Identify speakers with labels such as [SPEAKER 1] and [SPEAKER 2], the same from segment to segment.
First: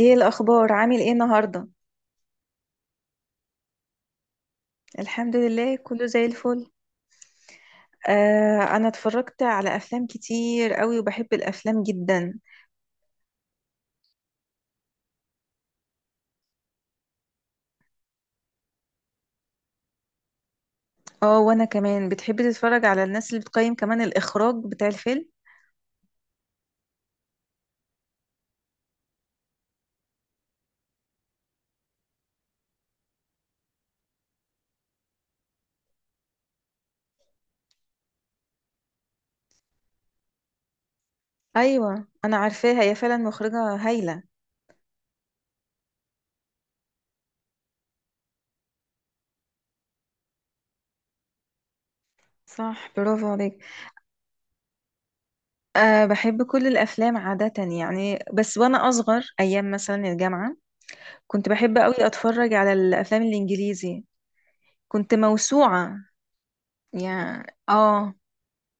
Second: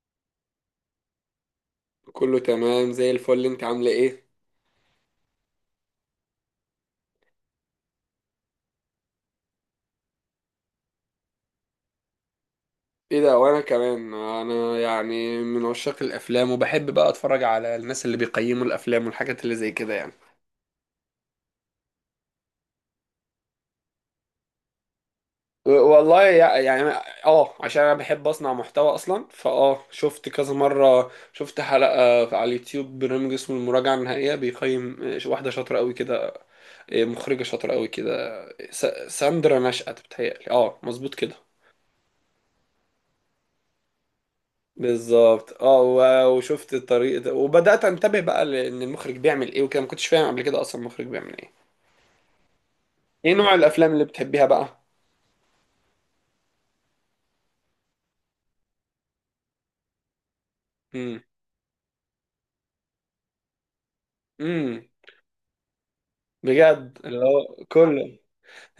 [SPEAKER 1] ايه الاخبار؟ عامل ايه النهارده؟
[SPEAKER 2] كله تمام زي الفل، انت عامله ايه؟
[SPEAKER 1] الحمد لله كله زي الفل. آه، انا اتفرجت على افلام كتير قوي وبحب الافلام جدا.
[SPEAKER 2] ايه ده! وانا كمان، انا يعني من عشاق الافلام وبحب بقى اتفرج على الناس اللي بيقيموا الافلام والحاجات اللي زي كده يعني.
[SPEAKER 1] اه، وانا كمان بتحب تتفرج على الناس اللي بتقيم كمان الاخراج بتاع الفيلم.
[SPEAKER 2] والله يعني. اه عشان انا بحب اصنع محتوى اصلا، فاه شفت كذا مره، شفت حلقه على اليوتيوب، برنامج اسمه المراجعه النهائيه بيقيم، واحده شاطره قوي كده، اه، مخرجه شاطره قوي كده. س- ساندرا نشأت، بتهيألي اه مظبوط كده.
[SPEAKER 1] ايوه انا عارفاها، هي فعلا مخرجة هايلة.
[SPEAKER 2] بالظبط. وشفت الطريق ده، وبدأت انتبه بقى لان المخرج بيعمل ايه وكده. ما كنتش فاهم قبل كده اصلا المخرج بيعمل ايه.
[SPEAKER 1] صح، برافو
[SPEAKER 2] ايه نوع
[SPEAKER 1] عليك.
[SPEAKER 2] الافلام اللي بتحبيها بقى؟
[SPEAKER 1] أه، بحب كل الأفلام عادة. يعني بس وأنا أصغر، أيام مثلا الجامعة
[SPEAKER 2] امم.
[SPEAKER 1] كنت بحب أوي أتفرج على الأفلام الإنجليزي.
[SPEAKER 2] امم.
[SPEAKER 1] كنت موسوعة
[SPEAKER 2] بجد؟ اللي
[SPEAKER 1] يعني.
[SPEAKER 2] هو
[SPEAKER 1] آه
[SPEAKER 2] كله؟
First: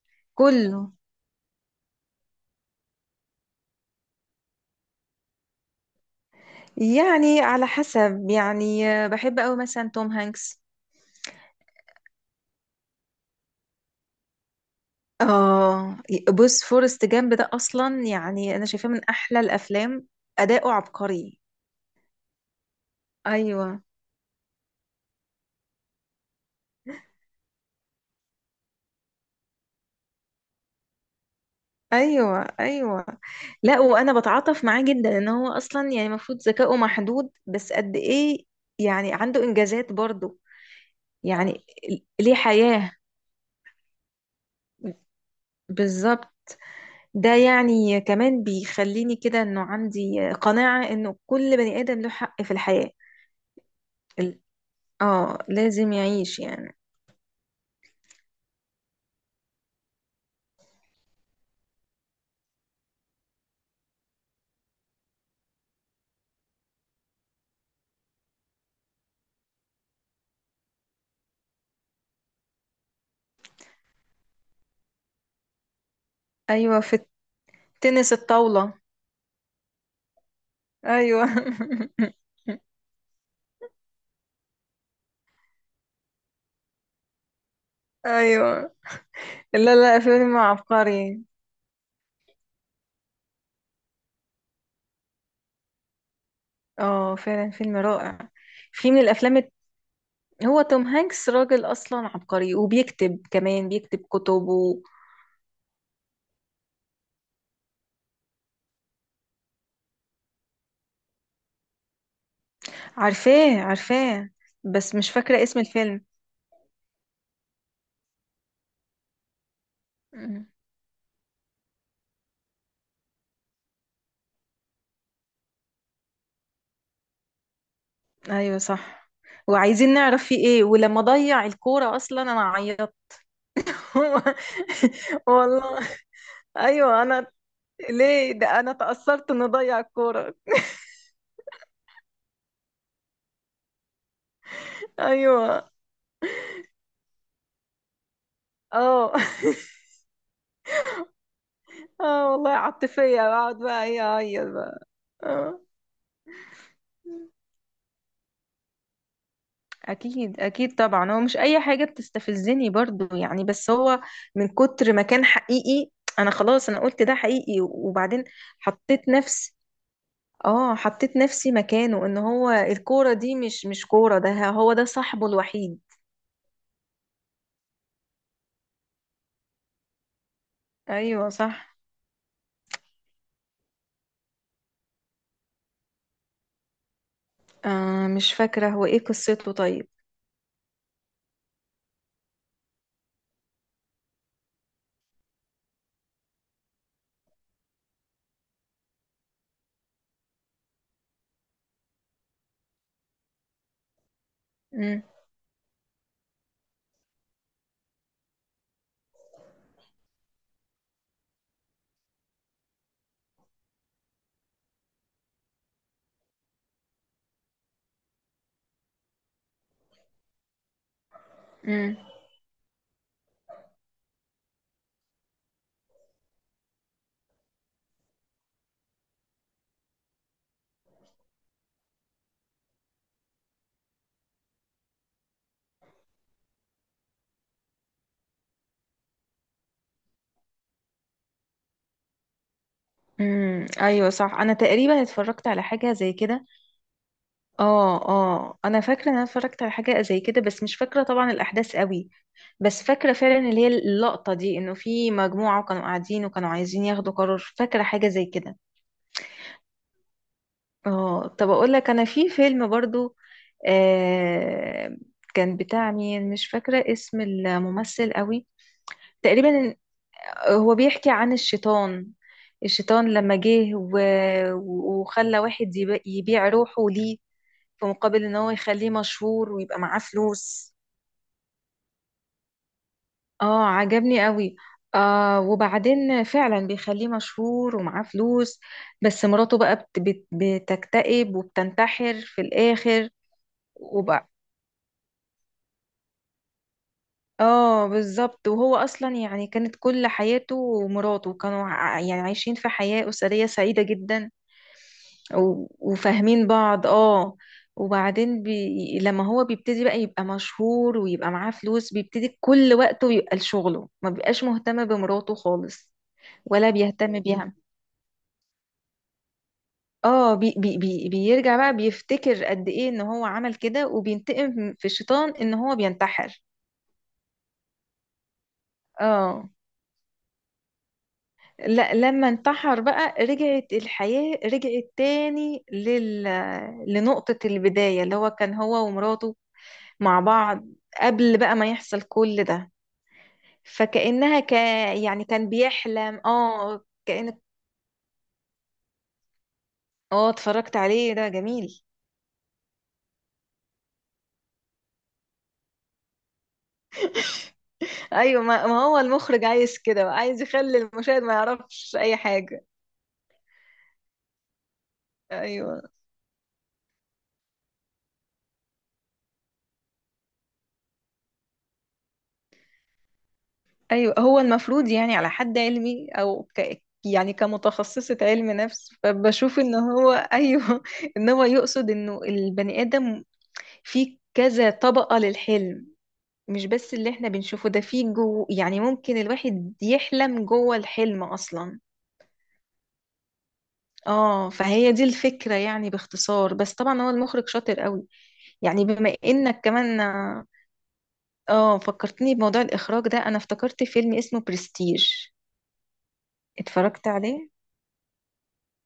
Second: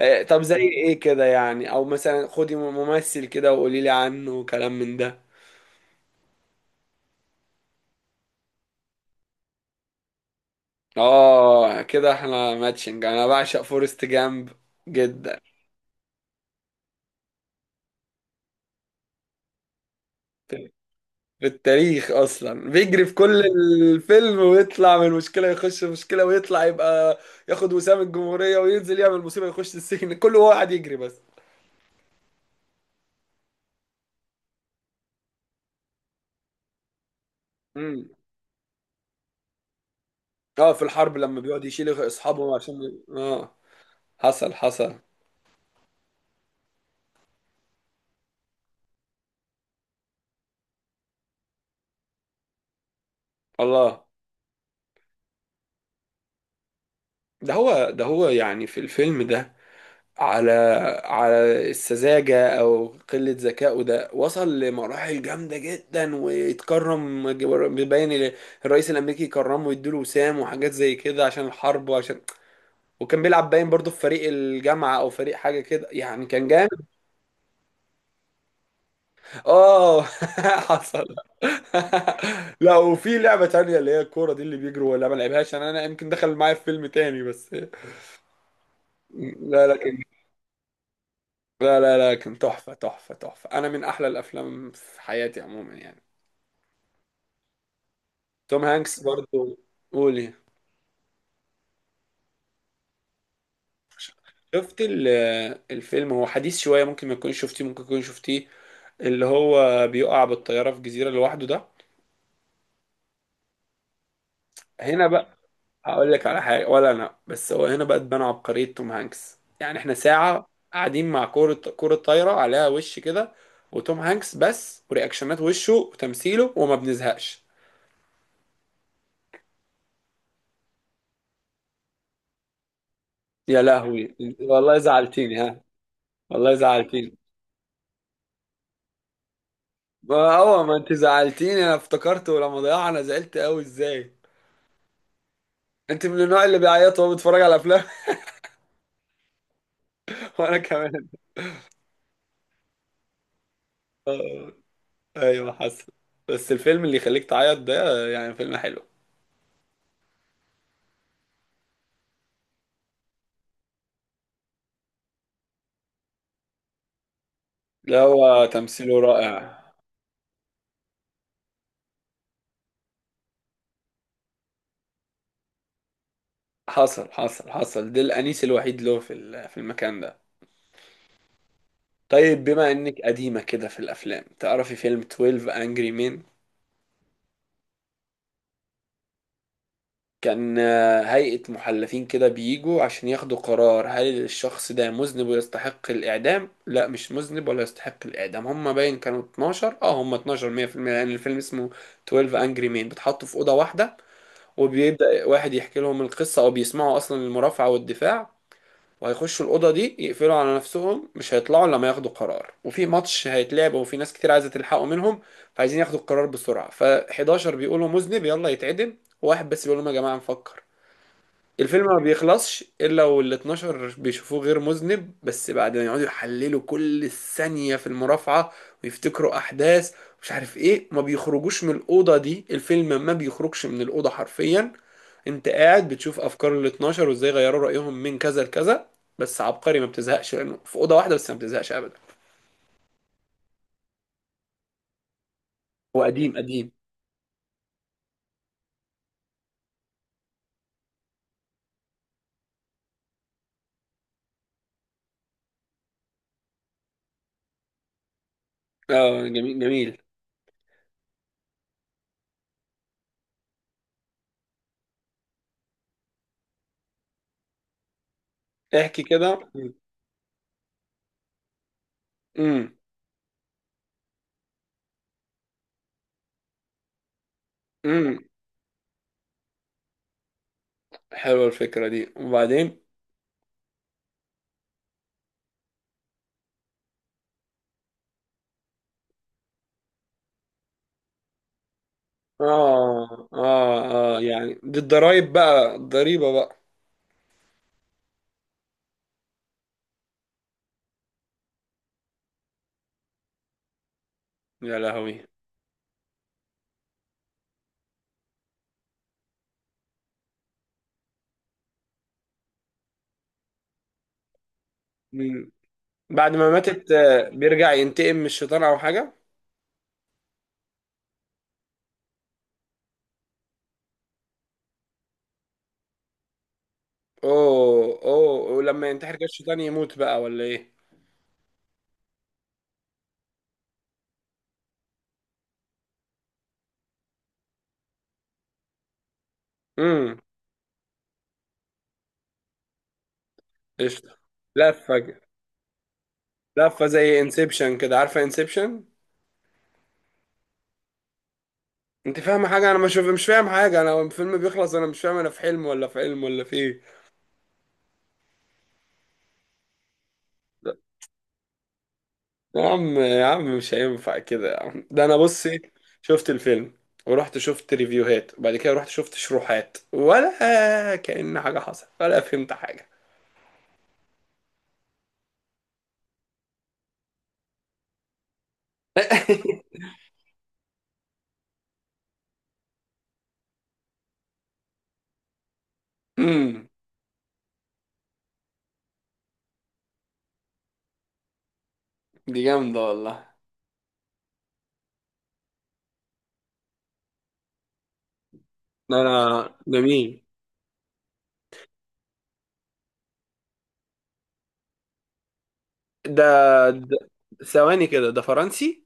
[SPEAKER 2] طب زي
[SPEAKER 1] كله.
[SPEAKER 2] ايه كده يعني؟ او مثلا خدي ممثل كده وقولي لي عنه وكلام من ده.
[SPEAKER 1] يعني على حسب يعني بحب قوي مثلا توم هانكس.
[SPEAKER 2] اه كده احنا ماتشنج، انا بعشق فورست جامب جدا.
[SPEAKER 1] اه، بص فورست جامب ده اصلا يعني انا شايفاه من احلى الافلام. اداؤه عبقري.
[SPEAKER 2] في التاريخ اصلا، بيجري في كل
[SPEAKER 1] ايوه.
[SPEAKER 2] الفيلم، ويطلع من مشكله يخش في مشكله، ويطلع يبقى ياخد وسام الجمهوريه، وينزل يعمل مصيبه يخش السجن، كله هو قاعد يجري بس.
[SPEAKER 1] ايوه. ايوه، لا وانا بتعاطف معاه جدا ان هو اصلا يعني المفروض ذكائه محدود، بس قد
[SPEAKER 2] امم.
[SPEAKER 1] ايه يعني، عنده انجازات برضه.
[SPEAKER 2] اه في الحرب لما بيقعد
[SPEAKER 1] يعني
[SPEAKER 2] يشيل
[SPEAKER 1] ليه
[SPEAKER 2] اصحابه عشان
[SPEAKER 1] حياة.
[SPEAKER 2] حصل حصل.
[SPEAKER 1] بالظبط. ده يعني كمان بيخليني كده، انه عندي قناعة انه كل بني ادم له حق في الحياة.
[SPEAKER 2] الله.
[SPEAKER 1] اه، لازم يعيش يعني.
[SPEAKER 2] ده هو يعني في الفيلم ده، على السذاجة أو قلة ذكائه ده وصل لمراحل جامدة جدا، ويتكرم، باين الرئيس الأمريكي يكرمه ويديله وسام وحاجات زي كده عشان الحرب وعشان. وكان بيلعب باين برضه في فريق الجامعة أو فريق حاجة كده يعني، كان
[SPEAKER 1] ايوه،
[SPEAKER 2] جامد.
[SPEAKER 1] في التنس الطاولة.
[SPEAKER 2] آه. حصل.
[SPEAKER 1] ايوه.
[SPEAKER 2] لا وفي لعبة تانية اللي هي الكورة دي اللي بيجروا، ولا ما لعبهاش؟ أنا يمكن دخل معايا في فيلم تاني بس.
[SPEAKER 1] ايوه.
[SPEAKER 2] لا
[SPEAKER 1] لا
[SPEAKER 2] لا كان،
[SPEAKER 1] لا، فيلم عبقري.
[SPEAKER 2] لا لا لا، كان تحفة تحفة تحفة، أنا من أحلى الأفلام في حياتي عموما يعني.
[SPEAKER 1] اه فعلا، فيلم رائع.
[SPEAKER 2] توم
[SPEAKER 1] في من
[SPEAKER 2] هانكس
[SPEAKER 1] الافلام
[SPEAKER 2] برضو. قولي.
[SPEAKER 1] هو توم هانكس راجل اصلا عبقري، وبيكتب، كمان بيكتب كتب
[SPEAKER 2] شفت ال- الفيلم هو حديث شوية، ممكن ما تكونش شفتيه، ممكن تكون شفتيه، اللي هو بيقع بالطيارة في جزيرة لوحده ده.
[SPEAKER 1] عارفاه عارفاه، بس
[SPEAKER 2] هنا
[SPEAKER 1] مش
[SPEAKER 2] بقى
[SPEAKER 1] فاكرة اسم الفيلم.
[SPEAKER 2] هقول لك على حاجة. ولا أنا بس، هو هنا بقى تبان عبقرية توم هانكس، يعني احنا ساعة
[SPEAKER 1] أمم.
[SPEAKER 2] قاعدين مع كورة، كورة طايرة عليها وش كده، وتوم هانكس بس، ورياكشنات وشه وتمثيله، وما بنزهقش.
[SPEAKER 1] ايوه صح، وعايزين نعرف فيه ايه. ولما ضيع الكورة اصلا انا عيطت.
[SPEAKER 2] يا لهوي والله زعلتيني ها.
[SPEAKER 1] والله.
[SPEAKER 2] والله
[SPEAKER 1] ايوه
[SPEAKER 2] زعلتيني.
[SPEAKER 1] انا، ليه ده؟ انا تأثرت انه ضيع الكورة.
[SPEAKER 2] ما هو ما انت زعلتيني، انا افتكرت ولما ضيعنا زعلت قوي ازاي.
[SPEAKER 1] ايوه.
[SPEAKER 2] انت من النوع اللي بيعيط وهو بيتفرج على افلام؟
[SPEAKER 1] اه.
[SPEAKER 2] وانا كمان.
[SPEAKER 1] اه والله عاطفية، بقعد بقى ايه، اعيط
[SPEAKER 2] آه،
[SPEAKER 1] بقى.
[SPEAKER 2] ايوه
[SPEAKER 1] اه.
[SPEAKER 2] حسن. بس الفيلم اللي يخليك تعيط ده يعني فيلم حلو.
[SPEAKER 1] اكيد اكيد، طبعا هو مش اي حاجه بتستفزني برضو يعني، بس هو من كتر ما كان حقيقي انا، خلاص انا قلت ده حقيقي
[SPEAKER 2] لا
[SPEAKER 1] وبعدين
[SPEAKER 2] هو تمثيله
[SPEAKER 1] حطيت نفسي.
[SPEAKER 2] رائع.
[SPEAKER 1] اه، حطيت نفسي مكانه، ان هو الكوره دي مش كوره، ده هو ده صاحبه الوحيد.
[SPEAKER 2] حصل حصل حصل، ده الانيس الوحيد له في المكان ده.
[SPEAKER 1] ايوه صح.
[SPEAKER 2] طيب بما انك قديمة كده في الافلام، تعرفي فيلم 12 Angry Men؟
[SPEAKER 1] آه، مش فاكره هو ايه قصته طيب.
[SPEAKER 2] كان هيئة محلفين كده بيجوا عشان ياخدوا قرار، هل الشخص ده مذنب ويستحق الإعدام؟ لا، مش مذنب ولا يستحق الإعدام. هما باين كانوا 12، اه هما 12، 100%، لأن الفيلم اسمه 12 Angry Men. بيتحطوا في أوضة واحدة، وبيبدأ واحد يحكي لهم القصة، أو بيسمعوا أصلا المرافعة والدفاع، وهيخشوا الأوضة دي يقفلوا على نفسهم، مش هيطلعوا إلا لما ياخدوا قرار. وفي ماتش هيتلعب، وفي ناس كتير عايزة تلحقوا منهم، فعايزين ياخدوا القرار بسرعة. ف11 بيقولوا مذنب يلا يتعدم، وواحد بس بيقول لهم يا جماعة نفكر. الفيلم
[SPEAKER 1] امم.
[SPEAKER 2] ما بيخلصش الا وال 12 بيشوفوه غير مذنب، بس بعد ما يقعدوا يحللوا كل ثانية في المرافعة ويفتكروا احداث، مش عارف ايه. ما بيخرجوش من الاوضة دي، الفيلم ما بيخرجش من الاوضة حرفيا. انت قاعد بتشوف افكار ال 12، وازاي غيروا رأيهم من كذا لكذا. بس عبقري، ما بتزهقش لانه في اوضة واحدة بس، ما بتزهقش ابدا.
[SPEAKER 1] امم، ايوه صح، انا تقريبا اتفرجت على حاجه
[SPEAKER 2] هو
[SPEAKER 1] زي
[SPEAKER 2] قديم
[SPEAKER 1] كده.
[SPEAKER 2] قديم.
[SPEAKER 1] اه اه، انا فاكره ان انا اتفرجت على حاجه زي كده، بس مش فاكره طبعا الاحداث قوي. بس فاكره فعلا اللي هي اللقطه دي، انه في مجموعه وكانوا قاعدين وكانوا عايزين ياخدوا قرار. فاكره حاجه زي كده.
[SPEAKER 2] اه جميل جميل.
[SPEAKER 1] اه، طب اقول لك، انا في فيلم برضو، آه كان بتاع مين، مش فاكره اسم الممثل قوي.
[SPEAKER 2] احكي كده.
[SPEAKER 1] تقريبا هو بيحكي عن الشيطان.
[SPEAKER 2] امم.
[SPEAKER 1] الشيطان لما جه وخلى واحد يبيع روحه ليه، في
[SPEAKER 2] امم.
[SPEAKER 1] مقابل ان هو يخليه مشهور ويبقى معاه فلوس.
[SPEAKER 2] حلوة الفكرة دي، وبعدين؟
[SPEAKER 1] اه، عجبني قوي. آه وبعدين فعلا بيخليه مشهور ومعاه فلوس. بس مراته بقى بت بت بتكتئب وبتنتحر في الآخر.
[SPEAKER 2] اه اه اه، يعني دي الضرايب بقى، الضريبة بقى.
[SPEAKER 1] اه بالظبط، وهو اصلا يعني كانت كل حياته ومراته كانوا يعني عايشين في حياة أسرية سعيدة جدا
[SPEAKER 2] يا لهوي.
[SPEAKER 1] وفاهمين بعض اه. وبعدين لما هو بيبتدي بقى يبقى مشهور ويبقى معاه فلوس، بيبتدي كل وقته يبقى لشغله، ما بيبقاش مهتم بمراته
[SPEAKER 2] مم.
[SPEAKER 1] خالص.
[SPEAKER 2] بعد ما
[SPEAKER 1] ولا
[SPEAKER 2] ماتت،
[SPEAKER 1] بيهتم بيها.
[SPEAKER 2] بيرجع ينتقم من الشيطان او حاجة؟
[SPEAKER 1] اه، بيرجع بقى، بيفتكر قد ايه ان هو عمل كده، وبينتقم في الشيطان ان هو بينتحر.
[SPEAKER 2] اوه اوه، ولما ينتحر كده
[SPEAKER 1] اه.
[SPEAKER 2] الشيطان يموت بقى ولا ايه؟
[SPEAKER 1] لا، لما انتحر بقى رجعت الحياة، رجعت تاني لنقطة البداية اللي هو كان هو ومراته
[SPEAKER 2] امم.
[SPEAKER 1] مع بعض، قبل بقى ما يحصل كل ده.
[SPEAKER 2] قشطة.
[SPEAKER 1] فكأنها
[SPEAKER 2] لفة ج-
[SPEAKER 1] يعني كان بيحلم، اه
[SPEAKER 2] لفة زي
[SPEAKER 1] كأن.
[SPEAKER 2] انسبشن كده، عارفة انسبشن؟
[SPEAKER 1] اه اتفرجت عليه، ده جميل.
[SPEAKER 2] انت فاهمة حاجة؟ انا مش فاهم حاجة، انا الفيلم بيخلص انا مش فاهم، انا في حلم ولا في علم ولا في ايه؟
[SPEAKER 1] ايوه ما هو المخرج عايز كده بقى، عايز يخلي المشاهد ما يعرفش اي حاجة.
[SPEAKER 2] يا عم يا عم مش هينفع كده يا عم، ده انا بصي،
[SPEAKER 1] ايوه.
[SPEAKER 2] شفت الفيلم، ورحت شفت ريفيوهات، وبعد كده رحت شفت شروحات، ولا كأن حاجة حصلت ولا فهمت حاجة.
[SPEAKER 1] ايوه، هو المفروض يعني على حد علمي، او يعني كمتخصصة علم نفس، فبشوف ان هو ايوه. ان هو يقصد انه البني ادم فيه كذا طبقة للحلم. مش
[SPEAKER 2] امم.
[SPEAKER 1] بس اللي احنا بنشوفه ده، فيه جو يعني ممكن الواحد يحلم جوه الحلم اصلا.
[SPEAKER 2] دي جامدة والله.
[SPEAKER 1] اه، فهي دي الفكرة يعني باختصار، بس طبعا هو المخرج شاطر قوي. يعني بما انك
[SPEAKER 2] ده
[SPEAKER 1] كمان،
[SPEAKER 2] مين
[SPEAKER 1] اه فكرتني بموضوع الاخراج ده، انا افتكرت فيلم اسمه برستيج.
[SPEAKER 2] ده؟ ده-
[SPEAKER 1] اتفرجت عليه.
[SPEAKER 2] ثواني كده، ده فرنسي؟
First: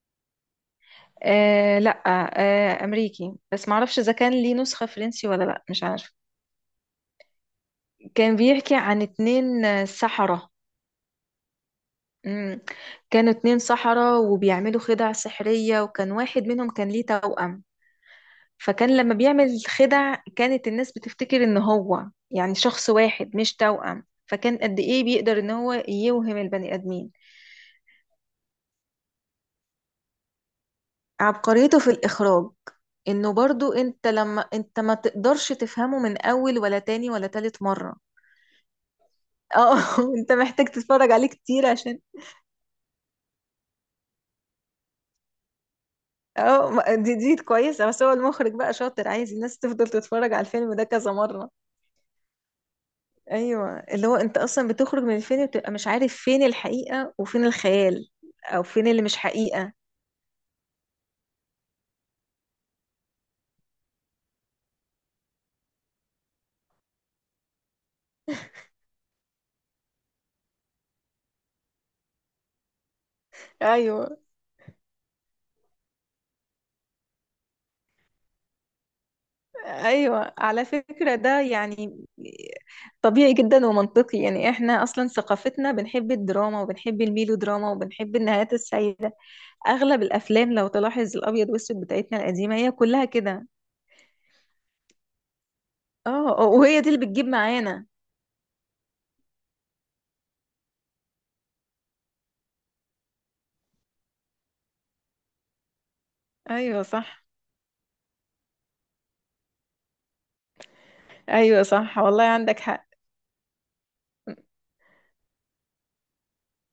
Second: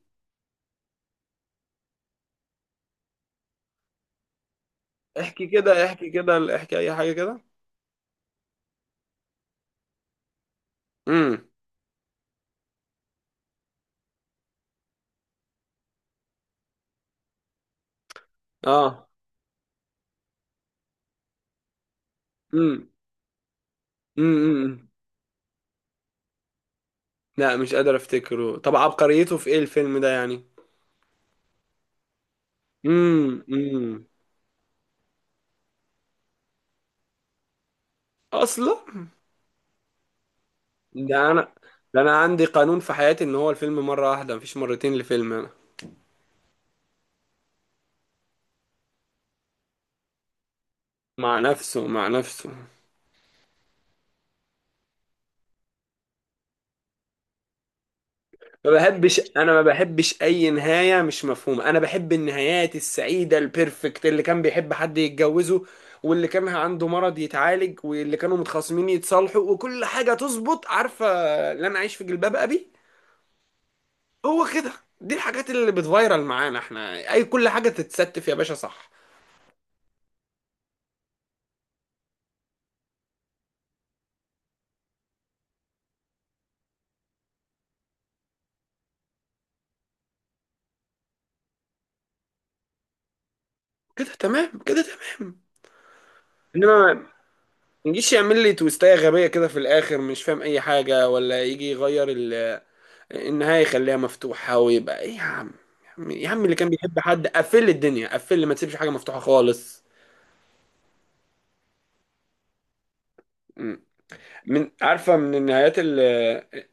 [SPEAKER 1] آه لا، آه امريكي، بس معرفش اذا كان ليه نسخة فرنسي ولا
[SPEAKER 2] احكي
[SPEAKER 1] لا، مش
[SPEAKER 2] كده، احكي
[SPEAKER 1] عارف.
[SPEAKER 2] كده، احكي اي حاجة كده.
[SPEAKER 1] كان بيحكي عن اتنين سحرة.
[SPEAKER 2] امم.
[SPEAKER 1] مم. كانوا اتنين سحرة وبيعملوا خدع سحرية، وكان واحد منهم كان ليه توأم. فكان
[SPEAKER 2] اه.
[SPEAKER 1] لما بيعمل خدع، كانت الناس بتفتكر ان هو يعني
[SPEAKER 2] امم.
[SPEAKER 1] شخص واحد مش توأم. فكان قد
[SPEAKER 2] امم.
[SPEAKER 1] ايه بيقدر ان هو يوهم البني ادمين.
[SPEAKER 2] لا مش قادر افتكره. طب عبقريته في ايه الفيلم ده يعني؟
[SPEAKER 1] عبقريته في الإخراج.
[SPEAKER 2] امم.
[SPEAKER 1] إنه برضو،
[SPEAKER 2] امم.
[SPEAKER 1] أنت لما أنت ما تقدرش تفهمه من أول ولا تاني ولا تالت مرة.
[SPEAKER 2] اصلا.
[SPEAKER 1] اه انت محتاج تتفرج عليه
[SPEAKER 2] ده انا
[SPEAKER 1] كتير عشان.
[SPEAKER 2] ده انا عندي قانون في حياتي، ان هو الفيلم مره واحده، مفيش مرتين لفيلم انا.
[SPEAKER 1] اه دي كويسة، بس هو المخرج بقى شاطر، عايز الناس تفضل تتفرج على الفيلم ده كذا
[SPEAKER 2] مع
[SPEAKER 1] مرة.
[SPEAKER 2] نفسه مع نفسه.
[SPEAKER 1] ايوه، اللي هو انت اصلا بتخرج من الفيلم بتبقى مش عارف فين الحقيقة وفين الخيال، او
[SPEAKER 2] ما
[SPEAKER 1] فين اللي مش
[SPEAKER 2] بحبش، انا ما
[SPEAKER 1] حقيقة.
[SPEAKER 2] بحبش اي نهايه مش مفهومه، انا بحب النهايات السعيده البيرفكت، اللي كان بيحب حد يتجوزه، واللي كان عنده مرض يتعالج، واللي كانوا متخاصمين يتصالحوا، وكل حاجه تظبط، عارفه؟ اللي انا عايش في جلباب ابي،
[SPEAKER 1] ايوه
[SPEAKER 2] هو كده. دي الحاجات اللي بتفايرل معانا احنا، اي كل حاجه تتستف يا باشا، صح؟
[SPEAKER 1] ايوه، على فكرة ده يعني طبيعي جدا ومنطقي، يعني احنا اصلا ثقافتنا بنحب الدراما وبنحب الميلو دراما وبنحب النهايات السعيدة. اغلب الافلام لو تلاحظ، الابيض والاسود بتاعتنا القديمة هي كلها كده.
[SPEAKER 2] كده تمام كده تمام.
[SPEAKER 1] اه. آه، وهي دي اللي
[SPEAKER 2] انما
[SPEAKER 1] بتجيب معانا.
[SPEAKER 2] يجيش يعمل لي تويستاية غبية كده في الآخر مش فاهم أي حاجة، ولا يجي يغير النهاية يخليها مفتوحة ويبقى إيه يا عم. يا عم يا عم اللي كان
[SPEAKER 1] ايوه
[SPEAKER 2] بيحب
[SPEAKER 1] صح.
[SPEAKER 2] حد قفل لي الدنيا، قفل لي، ما تسيبش حاجة مفتوحة خالص.
[SPEAKER 1] ايوه صح والله، عندك حق.
[SPEAKER 2] مم. من، عارفة من النهايات اللي،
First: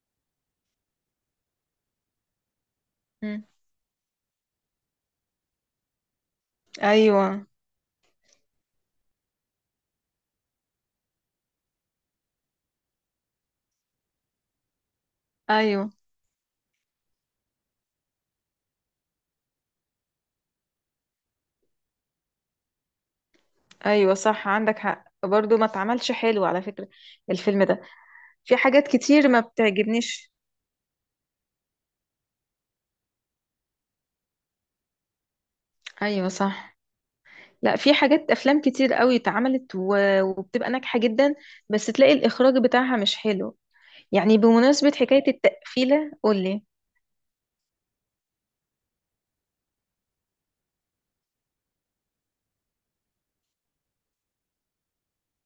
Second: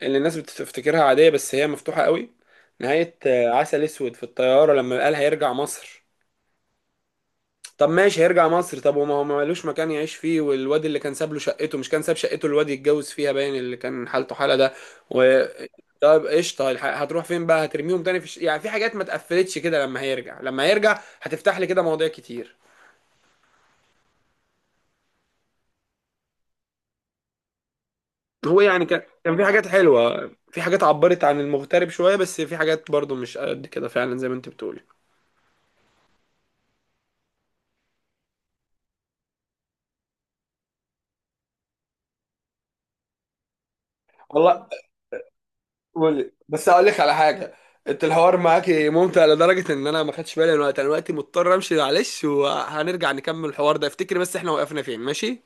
[SPEAKER 2] اللي الناس بتفتكرها عادية بس هي مفتوحة قوي، نهاية
[SPEAKER 1] م-
[SPEAKER 2] عسل أسود في الطيارة، لما قال هيرجع مصر.
[SPEAKER 1] ايوه.
[SPEAKER 2] طب ماشي هيرجع مصر، طب وما هو ما مالوش مكان يعيش فيه، والواد اللي كان ساب له شقته، مش كان ساب شقته الواد يتجوز فيها باين، اللي كان حالته حالة ده، و
[SPEAKER 1] ايوه.
[SPEAKER 2] طب قشطة هتروح فين بقى؟ هترميهم تاني في يعني في حاجات ما اتقفلتش كده، لما هيرجع، لما هيرجع هتفتح لي كده مواضيع كتير.
[SPEAKER 1] ايوه صح، عندك حق برضو، ما اتعملش حلو على فكرة الفيلم ده، في
[SPEAKER 2] هو يعني
[SPEAKER 1] حاجات
[SPEAKER 2] كان
[SPEAKER 1] كتير
[SPEAKER 2] كان
[SPEAKER 1] ما
[SPEAKER 2] في حاجات حلوة،
[SPEAKER 1] بتعجبنيش.
[SPEAKER 2] في حاجات عبرت عن المغترب شوية، بس في حاجات برضو مش قد كده فعلا زي ما انت بتقولي.
[SPEAKER 1] ايوه صح. لا، في حاجات، افلام كتير قوي اتعملت وبتبقى ناجحة جدا، بس تلاقي الاخراج بتاعها مش حلو. يعني
[SPEAKER 2] والله.
[SPEAKER 1] بمناسبة حكاية التقفيلة
[SPEAKER 2] قولي
[SPEAKER 1] قولي.
[SPEAKER 2] بس اقول لك على حاجه. انت الحوار معاكي ممتع لدرجه ان انا ما خدتش بالي من الوقت، انا دلوقتي مضطر امشي معلش، وهنرجع نكمل الحوار ده، افتكري بس احنا وقفنا فين. ماشي؟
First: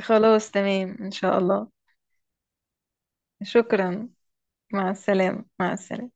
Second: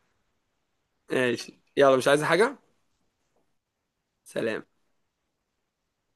[SPEAKER 1] خلاص تمام ان شاء
[SPEAKER 2] ماشي،
[SPEAKER 1] الله.
[SPEAKER 2] يلا، مش عايزه حاجه؟
[SPEAKER 1] شكرا.
[SPEAKER 2] سلام.
[SPEAKER 1] مع السلامة مع السلامة.